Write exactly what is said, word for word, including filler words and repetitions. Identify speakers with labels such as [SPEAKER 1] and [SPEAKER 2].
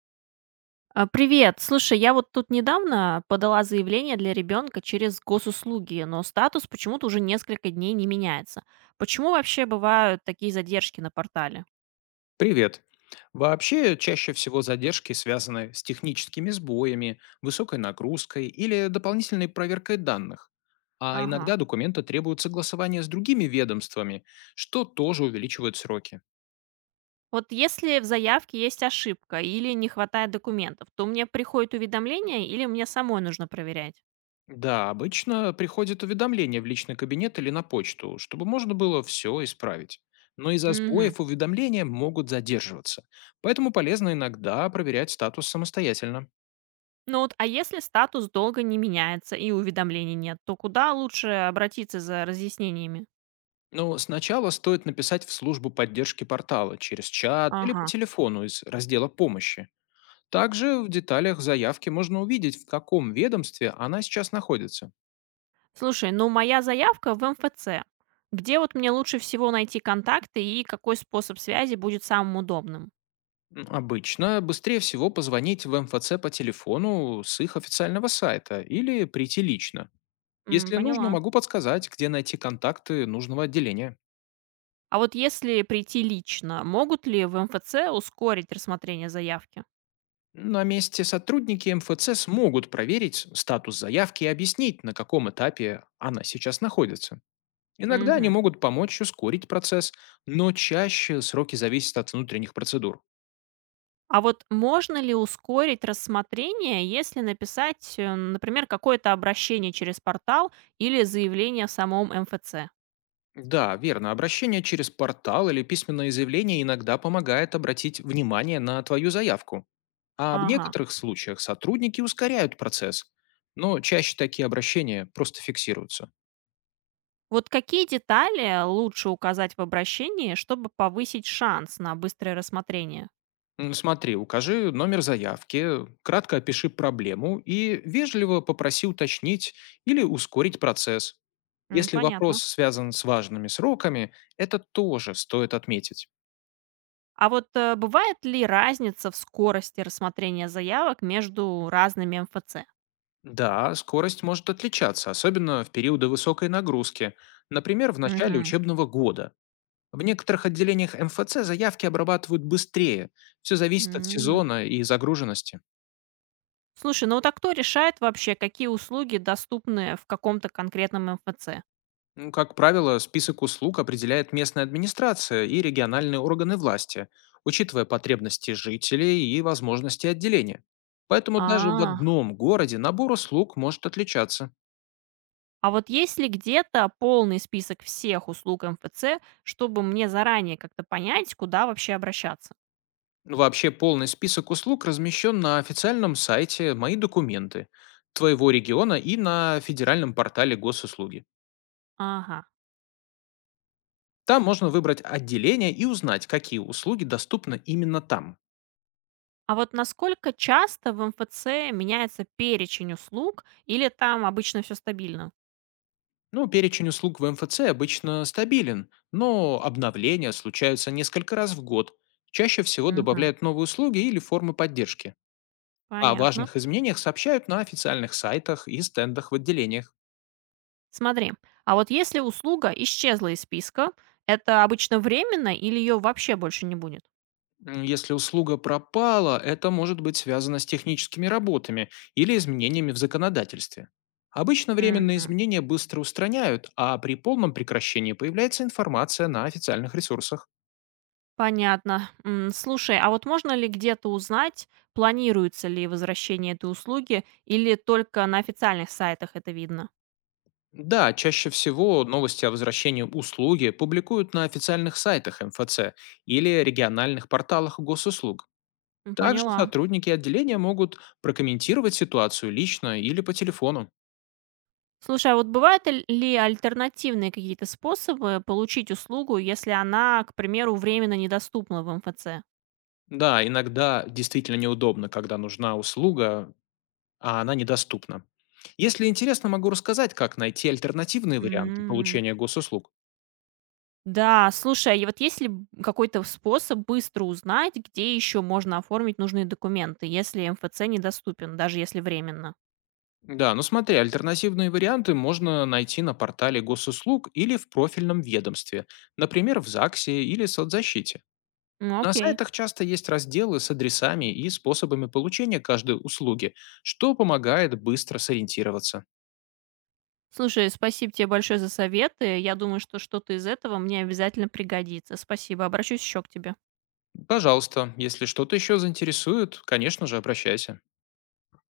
[SPEAKER 1] А, Привет. Слушай, я вот тут недавно подала заявление для ребенка через госуслуги, но статус почему-то уже несколько дней не меняется. Почему вообще бывают такие задержки на портале?
[SPEAKER 2] Привет. Вообще, чаще всего задержки связаны с техническими сбоями, высокой нагрузкой или дополнительной проверкой данных. А
[SPEAKER 1] Ага.
[SPEAKER 2] иногда документы требуют согласования с другими ведомствами, что тоже увеличивает сроки.
[SPEAKER 1] Вот если в заявке есть ошибка или не хватает документов, то мне приходит уведомление или мне самой нужно проверять?
[SPEAKER 2] Да, обычно приходит уведомление в личный кабинет или на почту, чтобы можно было все исправить. Но из-за
[SPEAKER 1] Угу.
[SPEAKER 2] сбоев уведомления могут задерживаться, поэтому полезно иногда проверять статус самостоятельно.
[SPEAKER 1] Ну вот, а если статус долго не меняется и уведомлений нет, то куда лучше обратиться за разъяснениями?
[SPEAKER 2] Ну, сначала стоит написать в службу поддержки портала через чат или по
[SPEAKER 1] Ага.
[SPEAKER 2] телефону из раздела помощи. Также в деталях заявки можно увидеть, в каком ведомстве она сейчас находится.
[SPEAKER 1] Слушай, ну моя заявка в МФЦ. Где вот мне лучше всего найти контакты и какой способ связи будет самым удобным?
[SPEAKER 2] М, Обычно быстрее всего позвонить в МФЦ по телефону с их официального сайта или прийти лично.
[SPEAKER 1] М,
[SPEAKER 2] Если нужно,
[SPEAKER 1] поняла.
[SPEAKER 2] могу подсказать, где найти контакты нужного отделения.
[SPEAKER 1] А вот если прийти лично, могут ли в МФЦ ускорить рассмотрение заявки?
[SPEAKER 2] На месте сотрудники МФЦ смогут проверить статус заявки и объяснить, на каком этапе она сейчас находится. Иногда они
[SPEAKER 1] Мгм.
[SPEAKER 2] могут помочь ускорить процесс, но чаще сроки зависят от внутренних процедур.
[SPEAKER 1] А вот можно ли ускорить рассмотрение, если написать, э, например, какое-то обращение через портал или заявление в самом МФЦ?
[SPEAKER 2] Да, верно. Обращение через портал или письменное заявление иногда помогает обратить внимание на твою заявку. А в
[SPEAKER 1] Ага.
[SPEAKER 2] некоторых случаях сотрудники ускоряют процесс. Но чаще такие обращения просто фиксируются.
[SPEAKER 1] Вот какие детали лучше указать в обращении, чтобы повысить шанс на быстрое рассмотрение?
[SPEAKER 2] М, Смотри, укажи номер заявки, кратко опиши проблему и вежливо попроси уточнить или ускорить процесс.
[SPEAKER 1] М,
[SPEAKER 2] Если вопрос
[SPEAKER 1] понятно.
[SPEAKER 2] связан с важными сроками, это тоже стоит отметить.
[SPEAKER 1] А вот, э, бывает ли разница в скорости рассмотрения заявок между разными МФЦ?
[SPEAKER 2] Да, скорость может отличаться, особенно в периоды высокой нагрузки, например, в начале
[SPEAKER 1] Мгм.
[SPEAKER 2] учебного года. В некоторых отделениях МФЦ заявки обрабатывают быстрее. Все зависит от
[SPEAKER 1] М.
[SPEAKER 2] сезона и загруженности.
[SPEAKER 1] Слушай, ну вот а кто решает вообще, какие услуги доступны в каком-то конкретном МФЦ?
[SPEAKER 2] Ну, как правило, список услуг определяет местная администрация и региональные органы власти, учитывая потребности жителей и возможности отделения. Поэтому даже в
[SPEAKER 1] А,
[SPEAKER 2] одном городе набор услуг может отличаться.
[SPEAKER 1] а вот есть ли где-то полный список всех услуг МФЦ, чтобы мне заранее как-то понять, куда вообще обращаться?
[SPEAKER 2] Вообще полный список услуг размещен на официальном сайте «Мои документы» твоего региона и на федеральном портале госуслуги.
[SPEAKER 1] Ага.
[SPEAKER 2] Там можно выбрать отделение и узнать, какие услуги доступны именно там.
[SPEAKER 1] А вот насколько часто в МФЦ меняется перечень услуг или там обычно все стабильно?
[SPEAKER 2] Ну, перечень услуг в МФЦ обычно стабилен, но обновления случаются несколько раз в год. Чаще всего
[SPEAKER 1] Мгм.
[SPEAKER 2] добавляют новые услуги или формы поддержки. О
[SPEAKER 1] Понятно.
[SPEAKER 2] важных изменениях сообщают на официальных сайтах и стендах в отделениях.
[SPEAKER 1] Смотри, а вот если услуга исчезла из списка, это обычно временно или ее вообще больше не будет?
[SPEAKER 2] М, Если услуга пропала, это может быть связано с техническими работами или изменениями в законодательстве. Обычно временные
[SPEAKER 1] Мгм.
[SPEAKER 2] изменения быстро устраняют, а при полном прекращении появляется информация на официальных ресурсах.
[SPEAKER 1] Понятно. М, слушай, а вот можно ли где-то узнать, планируется ли возвращение этой услуги или только на официальных сайтах это видно?
[SPEAKER 2] Да, чаще всего новости о возвращении услуги публикуют на официальных сайтах МФЦ или региональных порталах госуслуг.
[SPEAKER 1] М,
[SPEAKER 2] Также
[SPEAKER 1] поняла.
[SPEAKER 2] сотрудники отделения могут прокомментировать ситуацию лично или по телефону.
[SPEAKER 1] Слушай, а вот бывают л- ли альтернативные какие-то способы получить услугу, если она, к примеру, временно недоступна в МФЦ?
[SPEAKER 2] Да, иногда действительно неудобно, когда нужна услуга, а она недоступна. Если интересно, могу рассказать, как найти альтернативные варианты
[SPEAKER 1] М,
[SPEAKER 2] получения госуслуг.
[SPEAKER 1] да, слушай, и вот есть ли б- какой-то способ быстро узнать, где еще можно оформить нужные документы, если МФЦ недоступен, даже если временно?
[SPEAKER 2] Да, ну смотри, альтернативные варианты можно найти на портале госуслуг или в профильном ведомстве, например, в ЗАГСе или соцзащите.
[SPEAKER 1] Ну,
[SPEAKER 2] На
[SPEAKER 1] окей.
[SPEAKER 2] сайтах часто есть разделы с адресами и способами получения каждой услуги, что помогает быстро сориентироваться.
[SPEAKER 1] Слушай, спасибо тебе большое за советы. Я думаю, что что-то из этого мне обязательно пригодится. Спасибо. Обращусь еще к тебе.
[SPEAKER 2] Пожалуйста, если что-то еще заинтересует, конечно же, обращайся.